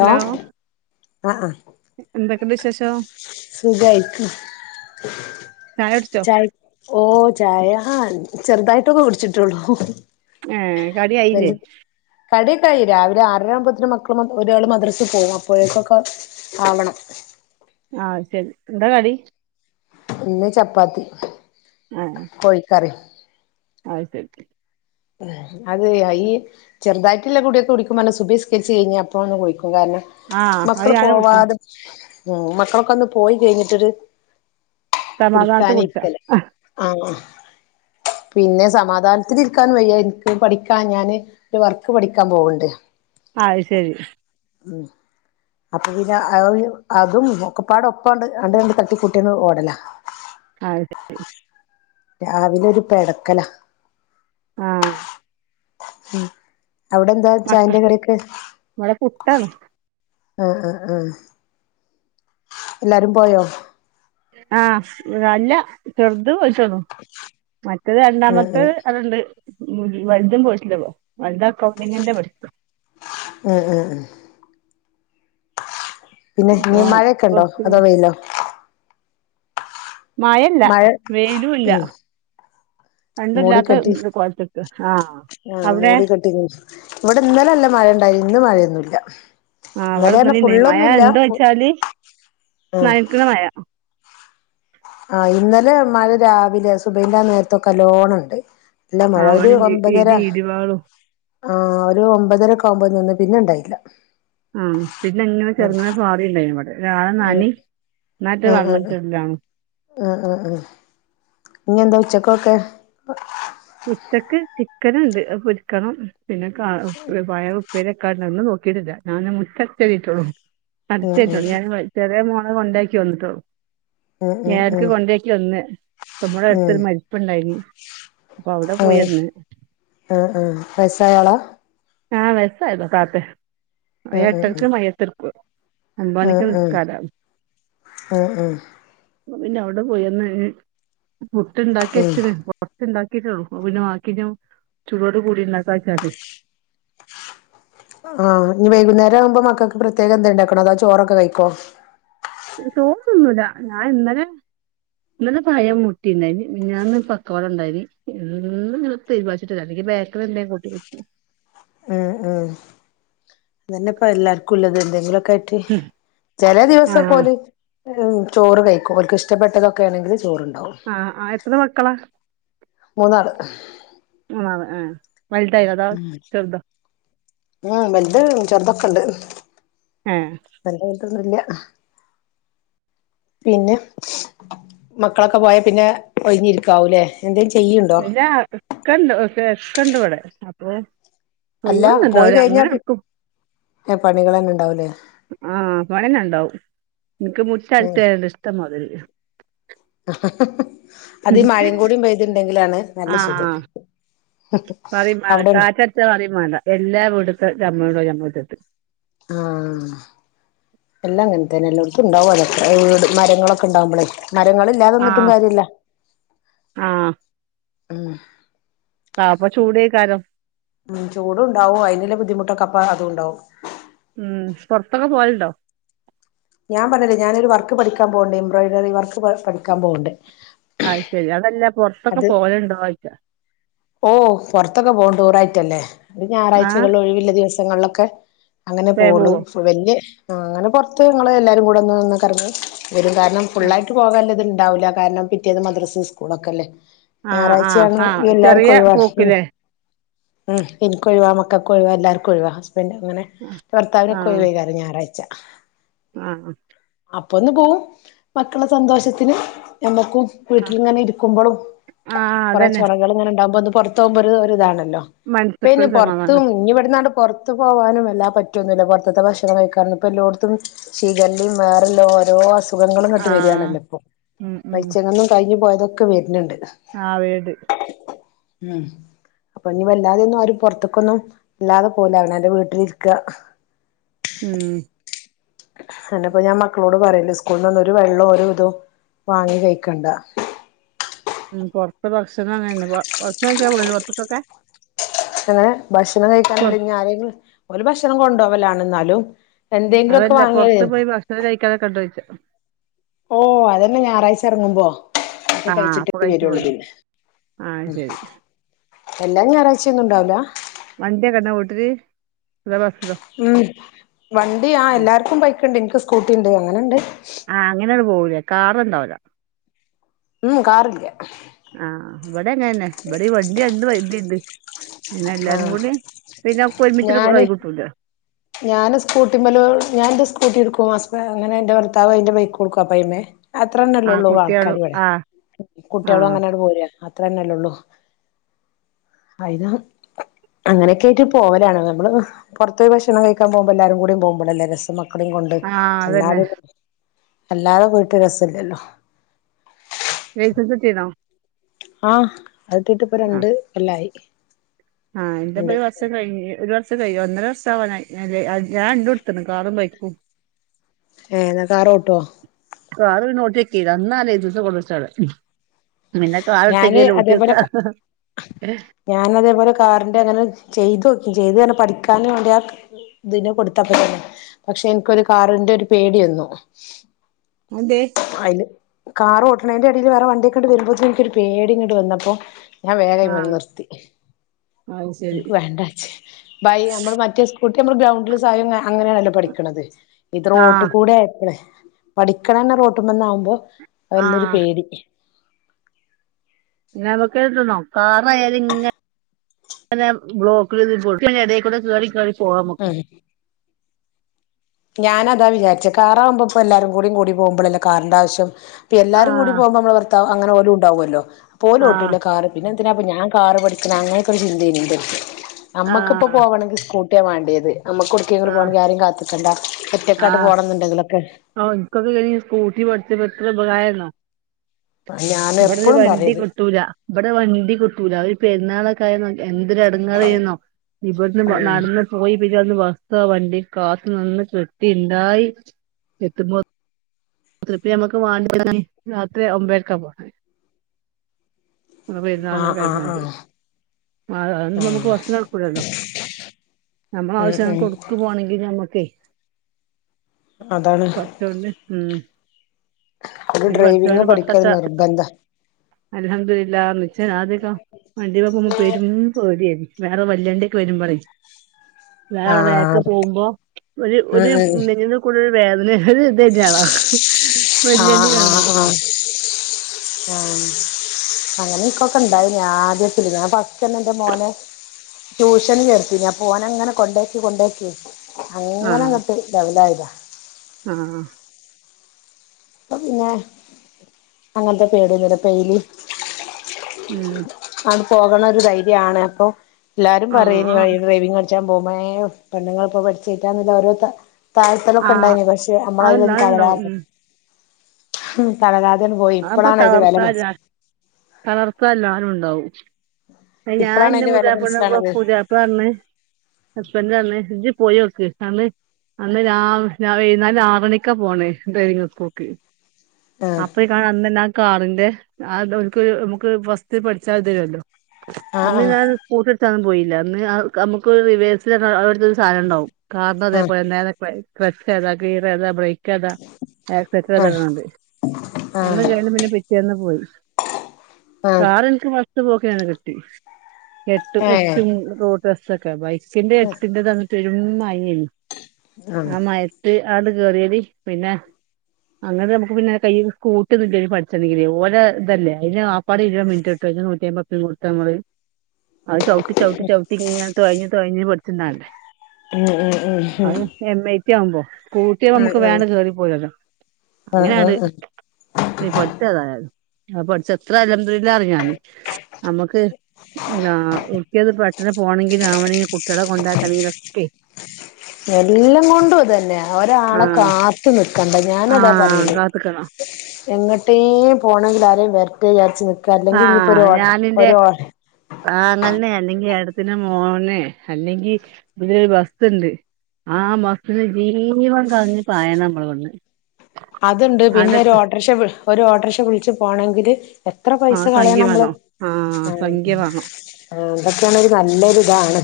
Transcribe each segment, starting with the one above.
Hello ആ എന്തൊക്കെണ്ട് വിശേഷം ആസുഖായി ഉ ചായ ഓ ചായ ആ ചെറുതായിട്ടൊക്കെ കുടിച്ചിട്ടുള്ളൂ ഏ കടി ആയില്ലേ വലു കടിയൊക്കെ ആയി രാവില ആറരാകുമ്പോത്തേന് മക്ക ഒരാള് മദ്രസിൽ പോവും അപ്പോഴേക്കൊക്കെ ആവണം ആ ശരി എന്താ കടി ഇന്ന് ചപ്പാത്തി. കോഴി കറി ആഹ് ശരി അത് ഐ ചെറുതായിട്ടുള്ള കൂടിയൊക്ക കുടിക്ക്പോ പറഞ്ഞ സുബിഹ് നിസ്കരിച്ച് കഴിഞ്ഞ അപ്പ കുടി ക്കും കാരണം ആഹ് അത് മക്കള് ഞാനും കുടിച്ച് പോവാതെ ഉം മക്കളൊക്കെ ഒന്ന് പോയി കഴിഞ്ഞിട്ടൊരു സമാധാനത്ത് കുടിക്കാന കുടിച്ചാ ഇരിക്ൽ ആ ആ പിന്നെ സമാധാനത്തിൽ ഇര് ക്കാൻ വയ്യ എൻക്ക് പഠിക്കാൻ ഞാൻ ഒരു വർക്ക് പഠിക്കാൻ പോവ്ണ്ട് ആ അയ്ശെരി ഉം അപ്പൊ പിന്നെ [unintelligible] അതും ഒക്കെപ്പാടെ ഒപ്പാണ്ട് ആണ്ട് തട്ടി കൂട്ടി ഓടലാ അയ്ശെരി രാവിലെ ഒരു പെടക്കലാ ആഹ് ഉം അവിടെ എന്താ മക്ക ചായെന്റെ കടിയൊക്കെ ഇവിടെ പുട്ടാണ് ആഹ് ആഹ് ആഹ് എല്ലാരും പോയോ? ആഹ് അല്ല ചെറുത് പോയി [unintelligible] മറ്റേത് ഉം രണ്ടാമത്തെ ഉം അത്ണ്ട് ഉം വലുതും പോയിട്ടില്ലപ്പം വലുത് അക്കൗണ്ടിങ്ങിന്റെ പഠിക്കാ ഉം ഉം ഉം പിന്നെ ഇനി ഓൻ മഴൊക്കെ ഉണ്ടോ പ്ലസ്ടു അതോ കഴിഞ്ഞ് വെയിലോ? മഴല്ല മഴ വെയിലും ഇല്ല ഉം രണ്ടും മൂടിക്കെട്ടി ഇല്ലാത്ത കോലത്ത്ക്കാ ആഹ് ആ അവിടെ മൂടിക്കെട്ടി ഇവിടെ ഇന്നലെ നല്ല മഴ ഇണ്ടായി ഇന്ന് മഴയൊന്നൂല്ല ആ ഇവിടെ ഇന്നലെ ഇണ്ടേയിനി മഴ ഇണ്ടോ ചോയിച്ചാല് നനക്കുന്ന മഴ ആ ഇന്നലെ മഴ രാവിലെ സുബൈൻന്റെ ആ നേരത്തൊക്കെ നല്ലോണണ്ട് ഇല്ല ആ മഴ അവിടെ ഒരു ഉണ്ട് ഒമ്പതര ഇടി ഇടിവാളും ആ ഒരു ഒമ്പതരക്കാവുമ്പോനിന്ന് പിന്നെണ്ടായില്ല യം പിന്നെ ഇങ്ങനെ ചെറുന്നനെ പാറില്ലായ്നു വടെ ഒരാള് ഉം നനിം ന്നാറ്റ് ഉം ഉം വെള്ളറ്റുണ്ടായ് ഇഞ്ഞെന്താ ഉച്ചക്കൊക്കെ ഉച്ചക്ക് ചിക്കന്ണ്ട് അത് പൊരിക്കണം പിന്നെ കാ പയറു പ്പേര്യെക്കാണ്ട് അന്നും നോക്കീട്ട്ല്ല ഞാന് മുറ്റട്ച്ചേരീട്ടാെള്ളു ഉം ഉം അട്ച്ചേര്ട്ടാെള്ളു ഞാന് വ ചെറ്യേ മോ അത് കൊണ്ടാക്കി വന്നിട്ടൊള്ളു. ഉം ഉം ഏഴര്ക്ക് ഉം കൊണ്ടയാക്കി വന്ന് ഇപ്പം മ്മടെ ഉം അടുത്തൊരു മരിപ്പുണ്ടായിനി. ഏഹ് ആ ആ വയസായാളാ? ആഹ് വെയ്സ്സായതാ. താത്തെ ആഹ് അയെട്ടര്ക്ക് ആഹ് മയ്യത്ത്ട്ക്കത്. ആഹ് ആഹ് ആഹ് ആഹ് പിന്നെ അവ്ടെ പോയി വന്ന് പുട്ട് ഉണ്ടാക്കി ഉം വച്ചത് [unintelligible] ച്ച് ഉണ്ടാക്കിട്ടൊള്ളൂ. അപ്പപിന്നെ ബാക്കി ഞും ചൂടോട് കൂടി ഉണ്ടാക്കാ വെച്ചാട്ടേ ആഹ് ഇഞ്ഞ് വൈകുന്നേരം ആവുമ്പോ മക്കൾക്ക് പ്രത്യേകം എന്തേ ഉണ്ടാക്കണൊ അതാ ചോറൊക്കെ കഴിക്കോ? തിന്നൂല്ല. ഞാൻ ഇന്നലെ ഇന്നലെ പഴം മുട്ടിണ്ടായിനി മിഞ്ഞാന്ന് പക്കവട ഉണ്ടായിനി ഇന്ന് ഇങ്ങനെ തീരുമാനിച്ചിട്ടില്ല അല്ലെങ്കി ബേക്കറി എന്തേ കൂട്ടി കൊട്ക്കും അതന്നെപ്പ എല്ലാർക്കുല്ലത് എന്തെങ്കിലൊ ക്കായ്ട്ടി ചെലെ ആഹ് ദിവസക്കോല് ചോറ് കഴിക്കും ഓൽക്ക് ഇഷ്ടപ്പെട്ടതൊക്കെണെങ്കില് ചോറ് ആഹ് ആഹ് എത്ര മക്കളാ? മൂന്നാള് മൂന്നാള് ഏഹ് വല്തായിനതോ ചെറ്തോ? ഉം വല്ത് ചെറ്തൊക്കെ ണ്ട് ആഹ് പ്പൊന്നുല്യ പിന്നെ മക്കളൊക്കെ പോയാ പിന്നെ ഒഴിഞ്ഞിരിക്കാവൂലേ എന്തേ ചെ ഇല്ല ഇക്കണ്ട് [unintelligible] ഇക്കണ്ട് വടെ അപ്പൊ അല്ല പോയി ഒയിവൊന്നുണ്ടാവൂല കഴിഞ്ഞാ അങ്ങനെട്ക്കും പണികൾ തന്നെ ഉണ്ടാവൂലേ ആഹ് പണ്യെ നെണ്ടാവും ഇൻക്ക് ഉം മുറ്റടിച്ചേരാണ്ട് ഇഷ്ടംമാതിരി അത് ഈ മഴയും കൂടി പെയ്തുണ്ടെങ്കിലാണ് നല്ല ആ സുഖം പറിം മാണ്ട അവിടെണ്ട് കാറ്റട്ച്ച പറിം മാണ്ട എല്ല വീട്ട്ത്തെ ചമ്മലുണ്ടാവും ഞമ്മളെ മുറ്റത്ത്. ആഹ് എല്ലാം അങ്ങൻ തെന്നെ എല്ലോട്ത്തുണ്ടാവും അതൊക്കെ വീട് മരങ്ങളൊക്കെ ണ്ടവുമ്പളെ മരങ്ങള് ഇല്ലാത് ന്ന്ട്ടും ആഹ് കാര്യല്ല ആഹ് ഉം- ആഹ് അപ്പൊ ചൂടേക്കാരം ഉ ചൂടുണ്ടാവും അയിന്ള്ള ബുദ്ധിമുട്ടൊക്കോപ്പ അതും ഉണ്ടാവും- ഉം പൊറത്തൊക്കെ പോവലണ്ടോ- ഞാൻ പറഞ്ഞില്ലേ ഞാനൊരു വർക്ക് പഠിക്കാൻ പോവണ്ട് എംബ്രോയിഡറി വർക്ക് പഠിക്കാൻ പോുന്നുണ്ട്- ആ് ശരി അതെല്ല- അത് ഓ പുറത്തൊക്കെ പോണ്ടൂ റ്റു റായി- അല്ലേ ആഹ് ഞായറാഴ്ചകൾ ഒഴിവില്ല ദിവസ- ങ്ങളൊക്കെ- അങ്ങനെ തെ പോളു പോവോ സുകന്യ ആ അങ്ങനെ പുറത്ത് നിങ്ങള് എല്ലാരും കൂടെ ഒന്ന്ന്നൊ കറങ്ങി വരും കാരണം ആഹ് ഫുളളായിട്ട് പോകാള്ളത് ഇ ഉണ്ടാവില്ല കാരണം പിറ്റേന്ന് മദ്രസ് സ്കൂളൊക്കെ അല്ലേ- ആഹ് ആഹ് ഞായറാഴ്ചയാണ് ആഹ് ചെറിയ എല്ലാർക്കും ഒഴിവാണ്- ഉം പോക്ക്ലേ ഇനിക്കൊഴിവാ മക്കക്ക് ഒഴിവാ എല്ലാർക്കും ഒഴിവാ- അങ്ങനെ ഭർത്താവിനക്കെ ആഹ് ഒഴിവാ അത് ഞായാറാ- ച്ച [unintelligible] ആഹ് അപ്പൊന്ന് പോവും മക്കളെ സന്തോഷത്തിന് നങ്ങക്കും- ആഹ് വീട്ടിലിങ്ങനെ ഇരിക്കുമ്പോ ആഹ് കുറേ അതന്നെ ചെറകൾ ഇങ്ങനെ - ഉണ്ടാവുബോ പുറത്ത് മ്പോ ഒരു രു താണ്- ലോ എപ്പയിന് മനസ്സ്ക്കൊരു പൊറത്തും സമാധാനം ഇനി ഇവിടുന്നാട് പുറത്തു പോവാനും എല്ല- പറ്റൊന്നുമില്ല പുറത്തത്തെ ഭക്ഷണം കഴിക്കാറ ഇപ്പ എല്ലോയിടത്തും ഷികല്ലി വേറല്ല ഓരോ സുഖങ്ങളുംന്നിട്ട് ആഹ് വരികയാണല്ലോ ഇപ്പൊ ഉം പൈച്ചങ്ങന്നും കഴിഞ്ഞു പോയതൊക്കെ- ഒക്കെ വര്ണ് ണ്ട് ആ വേട് ഉം അപ്പൊ ഇനി വല്ലാതെയ ഒന്നും ആര പുറത്തേക്കൊന്നും വല്ലാതെ പോകുലാ അവനാന്റെ വീട്ടിലിരിക്ക ഉംമ് അതന്നെപ്പം ഞാൻ മക്കളോട് പറല് സ്കൂൾന്നന്നും ഒരു വെള്ളം ഒരു ഇതും വാങ്ങി കഴിക്കണ്ട ഉമ് പുറത്ത്ഭക്ഷണം അങ്ങനണ്ട് ഭക്ഷണം കഴിക്കാൻ പോകാറുണ്ടോ പുറത്തൊക്കെക്കെ അങ്ങനെ ഭക്ഷണം കഴിക്കാനല്ല ഇങ്ങനെ ആരെങ്കിലും ഒരു ഭക്ഷണം കൊണ്ടപോവലാണ എന്നാലും എന്തെങ്കിലുമൊക്കെ അതല്ല വാങ്ങിയാലേ പുറത്ത് പോയി ഭക്ഷണം കഴിക്കലൊക്കെ ഉണ്ടോ ചോദിച്ച ഓ അതന്നെ ഞായറാഴ്ച ഇറങ്ങുമ്പോ ഒക്കെ ആഹ് അപ്പൊ കഴിച്ചിട്ടൊക്കെ കഴിച്ചു പോരും വരൊള്ളുത് ആഹ് ശരി എല്ലാം ഞായറായ്‌ച്ചഒന്നും ഉണ്ടാവില്ല വണ്ടി ഒക്കെ ഉണ്ടോ വീട്ടിൽ ഉം വണ്ടി ആ ആഹ് എല്ലാർക്കും ബൈക്ക് ണ്ട് ഇൻ ക്ക് സ്കൂട്ടി ണ്ട് അങ്ങനെ ണ്ട്. ആഹ് അങ്ങനാണ്ട് പോവൂല്ലേ കാറ് ണ്ടാവൂല്ല ഉം കാറില്ല ഇവടങ്ങനെന്നെ ഇബടെ ഈ വണ്ടി രണ്ട് വണ്ടിണ്ട് പിന്നെ ആ എല്ലാരും കൂടി പിന്നെ ഒക്കൊരുമിച്ചിട്ട് തായി കിട്ടൂല. ഞാൻ സ്കൂട്ടിമ്മല് ഞാൻ എന്റെ സ്കൂട്ടി എടുക്കും ഹസ് അങ്ങനെ എന്റെ ഭർത്താവ് അതിന്റെ ബൈക്ക് എടുക്കും ആപ്പ്അയ്മല് അത്രന്നെല്ലെ ആഹ് ഒള്ളൂ കുട്ടികളും ആൾക്കാര് ഇവിടെ ആഹ് കുട്ടികളും ആഹ് അങ്ങനെ അങ്ങട്ട് പോര അത്ര തന്നെല്ലള്ളു ആയിനാ അങ്ങനെയൊക്കെ ആയിട്ട് പോവലാണ് നമ്മള് പുറത്ത പോയി ഭക്ഷണം കഴിക്കൻ പോവുബോൾ എല്ലാവരും കൂടി പോവുമ്പോല്ലേ രസക്കൊ മക്കളകൊണ്ട് ആഹ് അതന്നെ അല്ലാതെന്നും അല്ലാതെ പോയിട്ട് രസല്ലല്ലോ ലയ്സൻസ് കിട്ടീണോ ആ അത് കിട്ടീട്ട് പ്പം രണ്ട് കൊല്ലായി ആഹ് എന്റെപ്പം രണ്ട് ഒരു വർഷം കഴിഞ് ഒരു വർഷം ഒന്നര വർഷം ആവാനായി ഞാൻ രണ്ടും എടുത്തണ് കാറും ബൈക്കും ഏ എന്നാ കാറോട്ടോ കാർ പിന്നെ ഓട്ടിനോക്കിയില്ല അന്നാ ലെയ്സൻസ് കൊണ്ട് വച്ചതാ ഞാന് അതേപോലെ അതെന്തേ ഞാൻ അതേപോലെ കാറിൻന്റെ അങ്ങനെ ചെയ്തോക്കി ചെയ്ത് ന്ന് പറഞ്ഞാ പഠിക്കാനും വേണ്ടി ആ ഇതിന കൊടുത്തപ്പന്നെ പക്ഷെ എനിക്കൊരു കാറിന്റെ ഒരു പേടി വന്നു അതെന്തേ അതില് കാർ ഓട്ട് ണേന്റെ ഇടയിൽ വേറെ വണ്ടിയൊക്കെണ്ട് വരുമ്പോത്തന്നെ എനിക്കൊരു പേടിങ്ങട്ട് വന്നപ്പോ ഞാൻ വേഗം അയ്മന്ന് ആഹ് നിർത്തി അത് ശരി എനിക്ക് വേണ്ടച്ച് ബൈ നമ്മള് മറ്റേ കുട്ടി അമ്മള ഗ്രൗണ്ടില് [unintelligible] അങ്ങനെയണല്ലോ പഠിക്കണത്. ഇത് റോട്ട് ആഹ് കൂടെ ആയപ്പളെ പഠിക്ക് [unintelligible] റോട്ടുമേന്നാവുമ്പോ വല്ലോരു ആഹ് പേടി നമുക്കേത് നോക്കറായാലും ഇങ്ങനെ ബ്ലോക്കിൽ [unintelligible] പോവാന്നൊക്കെ ഉം ഞാനതാ വിചാരിച്ചെ കാറാകുമ്പോ ഇപ്പോ എല്ലാരും കൂടി, കൂടി പോകുമ്പളല്ലേ കാറിന്റെ ആവശ്യം ഇപ്പ ആ എല്ലാരും കൂടി പോകുമ്പോ അമ്മള ഭർത്താവ് അങ്ങനെ ഒരു ഉണ്ടവുമല്ലോ ആ പോലോട്ടുല്ല കാറ് പിന്നെ [unintelligible] ഞാൻ കാറ് പഠിക്കണ അങ്ങനെക്കെ ഒരു ചിന്ത ഇനി ഒണ്ട് ആ നമ്മക്ക് ഇപ്പ പോവണെങ്കി സ്കൂ [unintelligible] വാണ്ടിയത് നമുക്കോട്ക്കേങ്കിലും പോണങ്കി ആരേയും കാത്ത് ക്കണ്ടാ ആ ആ ഇൻക്കത് കഴിഞ്ഞ് സ്കൂട്ടി പഠിച്ചപ്പ എത്ര ഉപകാരന്ന അ ഞാന് ഇബടൊരു എപ്പളും വണ്ടി പറയത് കിട്ടൂല ഇബടെ വണ്ടി കിട്ടൂല ഒരു പെരുന്നാള കൈ നോക്കി എന്തൊരെടെങ്ങറേയ്ന്നോ ഇബട്ന്ന് [unintelligible] ഉം നട്ന്ന് പോയി [unintelligible] ബസ്സോ വണ്ടി കാത്ത് നിന്ന് കി ട്ടി ണ്ടായി എത്തുമ്പോ എത്രുപ്പിയേ ഞമ്മക്ക് വാണ്ടി [unintelligible] രാത്രി ഒമ്പേരക്ക പോണത് മ്മളെ പെരുന്നാള് ആഹ് അത്‌ ആഹ് കഴിഞ്ഞാല് ആഹ് അത് [unintelligible] നമുക്ക് ആഹ് വസ്ത്രംടുക്കൂല്ലല്ലോ ഉം നമ്മളാവ്ശ്യം ഉം കൊടുക്കുപോണെങ്കിൽ നമ്മുക്കേ അതാണ് പറ്റൊണ്ട് ഉം ഒരു ഡ്രൈവിങ്ങ് പഠിക്കല് നിർബന്ധാ അൽഹംദുലില്ലാ മിച്ചൻ ആദ്യൊക്കെ വണ്ടി മ്മേ പോവുമ്പോ പെരും പേട്യേനി വേറെ വല്യ ണ്ട്യൊക്കെ വെരുമ്പളേ വേറെ വേക്ക് ആഹ് പോവുമ്പോ ഉം ഒര്ഒര് ഉം നെഞ്ൻ്റെയ് കൂടെ വേദന ഒര് ഇതെന്നാണ് വെല്ല്യണ്ടി ആഹ് കാണ് ആഹ് മ്പോത്തിന് ആഹ് ആഹ് അങ്ങനെ ഇൻക്കൊക്കെ ണ്ടായി നി ആദ്യ [unintelligible] ഞാ ഫസ്റ്റെന്നെ ഇൻ്റെ മോനെ ട്യൂഷന് ചേർത്തിണ് അപ്പോനെങ്ങനെ കൊണ്ട്യെക്കി കൊണ്ട്യെക്കി അങ്ങനെങ്ങട്ട് ലെവലായതാ ആ ഇപ്പപിന്നെ അങ്ങനത്തെ പേട്യൊന്നുല്ല ഇപ്പെയ്‌ലിം ഉം ണ്ട് പോകണൊരു ധൈര്യണ് അപ്പൊ എല്ലാരും ആഹ് പറയേനി ആഹ് [unintelligible] ഡ്രൈവി ച്ചാം പൊവുമ്പോ ഏ പെണ്ണ്ങ്ങളിപ്പോ പഠിച്ചയ്റ്റാ ന്ന്ള്ള ഓരോ ത ഴ്ത്തലൊക്കെ ആഹ് ണ്ടാവും പക്ഷെ അതെന്താ അമ്മളയിലൊന്നും ത അത്ണ്ടാവും ളരാതെ ഉം [unintelligible] ഉം തളരാ ആപ്പൊ തളർത്താൻ ല്ലാ തളർത്താല്ലാരുണ്ടാവും ഞാൻ ഇപ്പളാണ് ഇന്ന് അതിന്റെ വെല പൂജാപ്പ മനസ്സിലാവണത് പൂജാപ്പ പറന്നു ഹസ്ബൻഡന്നെമ്മേ ജ് പോയി വോക്ക് അ അന്ന് [unintelligible] ആറരക്കാ പോണേ ട്രെനിങ് വക്കോക്ക ആഹ [inaudible] ഇ കാ അന്ന തന്നെ ആ കാറിന്റെ ആ നമുക്ക് ഫസ്റ്റ് പഠിച്ചാൽ തരുല്ലോ ആഹ് [unintelligible] പോയില്ല അന്ന് നമുക്ക് ഒരു റിവേഴ്സൽ അവിടുത്തെ ഒരു സാധനംണ്ടാവും കാരണം ആഹ് അതേപലെ തന്നെ കക്സ് അത കീർ അതാ ബ്രേക്ക് അതാ ആഹ് [unintelligible] ആഹ് [unintelligible] ആഹ് പിന്നെ പിറ്റെന്ന് പോയി ആഹ് കാര എനിക്ക് ഇ പോക്കയാണ് കിട്ടി എട്ട് എച്ച ഏഹ് റോ ബസ്സക്കെ ബായി ആഹ് [unintelligible] പെരു മയ അന് ഉം ആമാ ട്ട് ആട് കേറിയ പിന്നെ അങ്ങനെ നമുക്ക് പിന്നെ കൈ സ്കൂ കട്ട പഠിച്ചിണ്ടെങ്കിലീ ഓല ഇതല്ലേ അതിന് ആപ്പാട് ഇരുപത് മിനിറ്റ് ഇട്ട് നൂറ്റി അമ്പത്തി കൊടുത്ത് നമ്മള് അത് ചവിട്ട ചവിട്ടി ചവിട്ടി തഴി തഴിഞ് പഠിച്ചിണ്ടേ ഉം ഉം ഉം എയാമ്പോ കൂട്ടിയ നമുക്ക് വേണ്ട ചോറി പോയല്ലോ ആ ആ ആ പൊഠിച്ച അതായാലരുന്നു ആ പൊഠിച്ച എത്ര അല്ലല്ലറ ഞാന് നമ്മുക്ക്ട് പെട്ടെന്ന് പോകണമെങ്കിലിൽ രാവണെ കുട്ടികളെ കൊണ്ടാക്കണെങ്കിലൊക്കെ എല്ലാം കൊണ്ടുംതന്നെ ആ ഒരാളെ കാത്തു നിക്കണ്ട ഞാന ആ അതാ പറയില് കാത്ത്ക്കണം എങ്ങട്ടേും പോണമെങ്കിൽ ആരെയും വെർട്ടചരിച്ച് നീ ആ ഞാനിന്റെ തങ്ങന്ന ഏടത്തിന്റെ മോനെ അല്ലെങ്കി ഇരു ബസ്ണ്ട് ആ ബസ്സിന് ജീവൻ കളഞ്ഞു പയം നമ്മള് കിടന്ന് അതുണ്ട് പിന്നെ ഒരു ഓഡ്രഷബ- ഒരു ഓട്ടോറിക്ഷ വിളിച്ച് പോകണമെങ്കിൽ എത്ര ആ പൈസ കളയണം സംഖ്യ നമ്മള് വേണം ആ സംഖ്യ വേണം ആ എന്തൊക്കെയാണ് നല്ലൊരു ഇതാണ്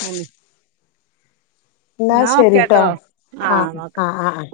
ഉം എന്നാ ശരിട്ടോ ആ എന്നാ ഓക്കെ ആ ആ ആ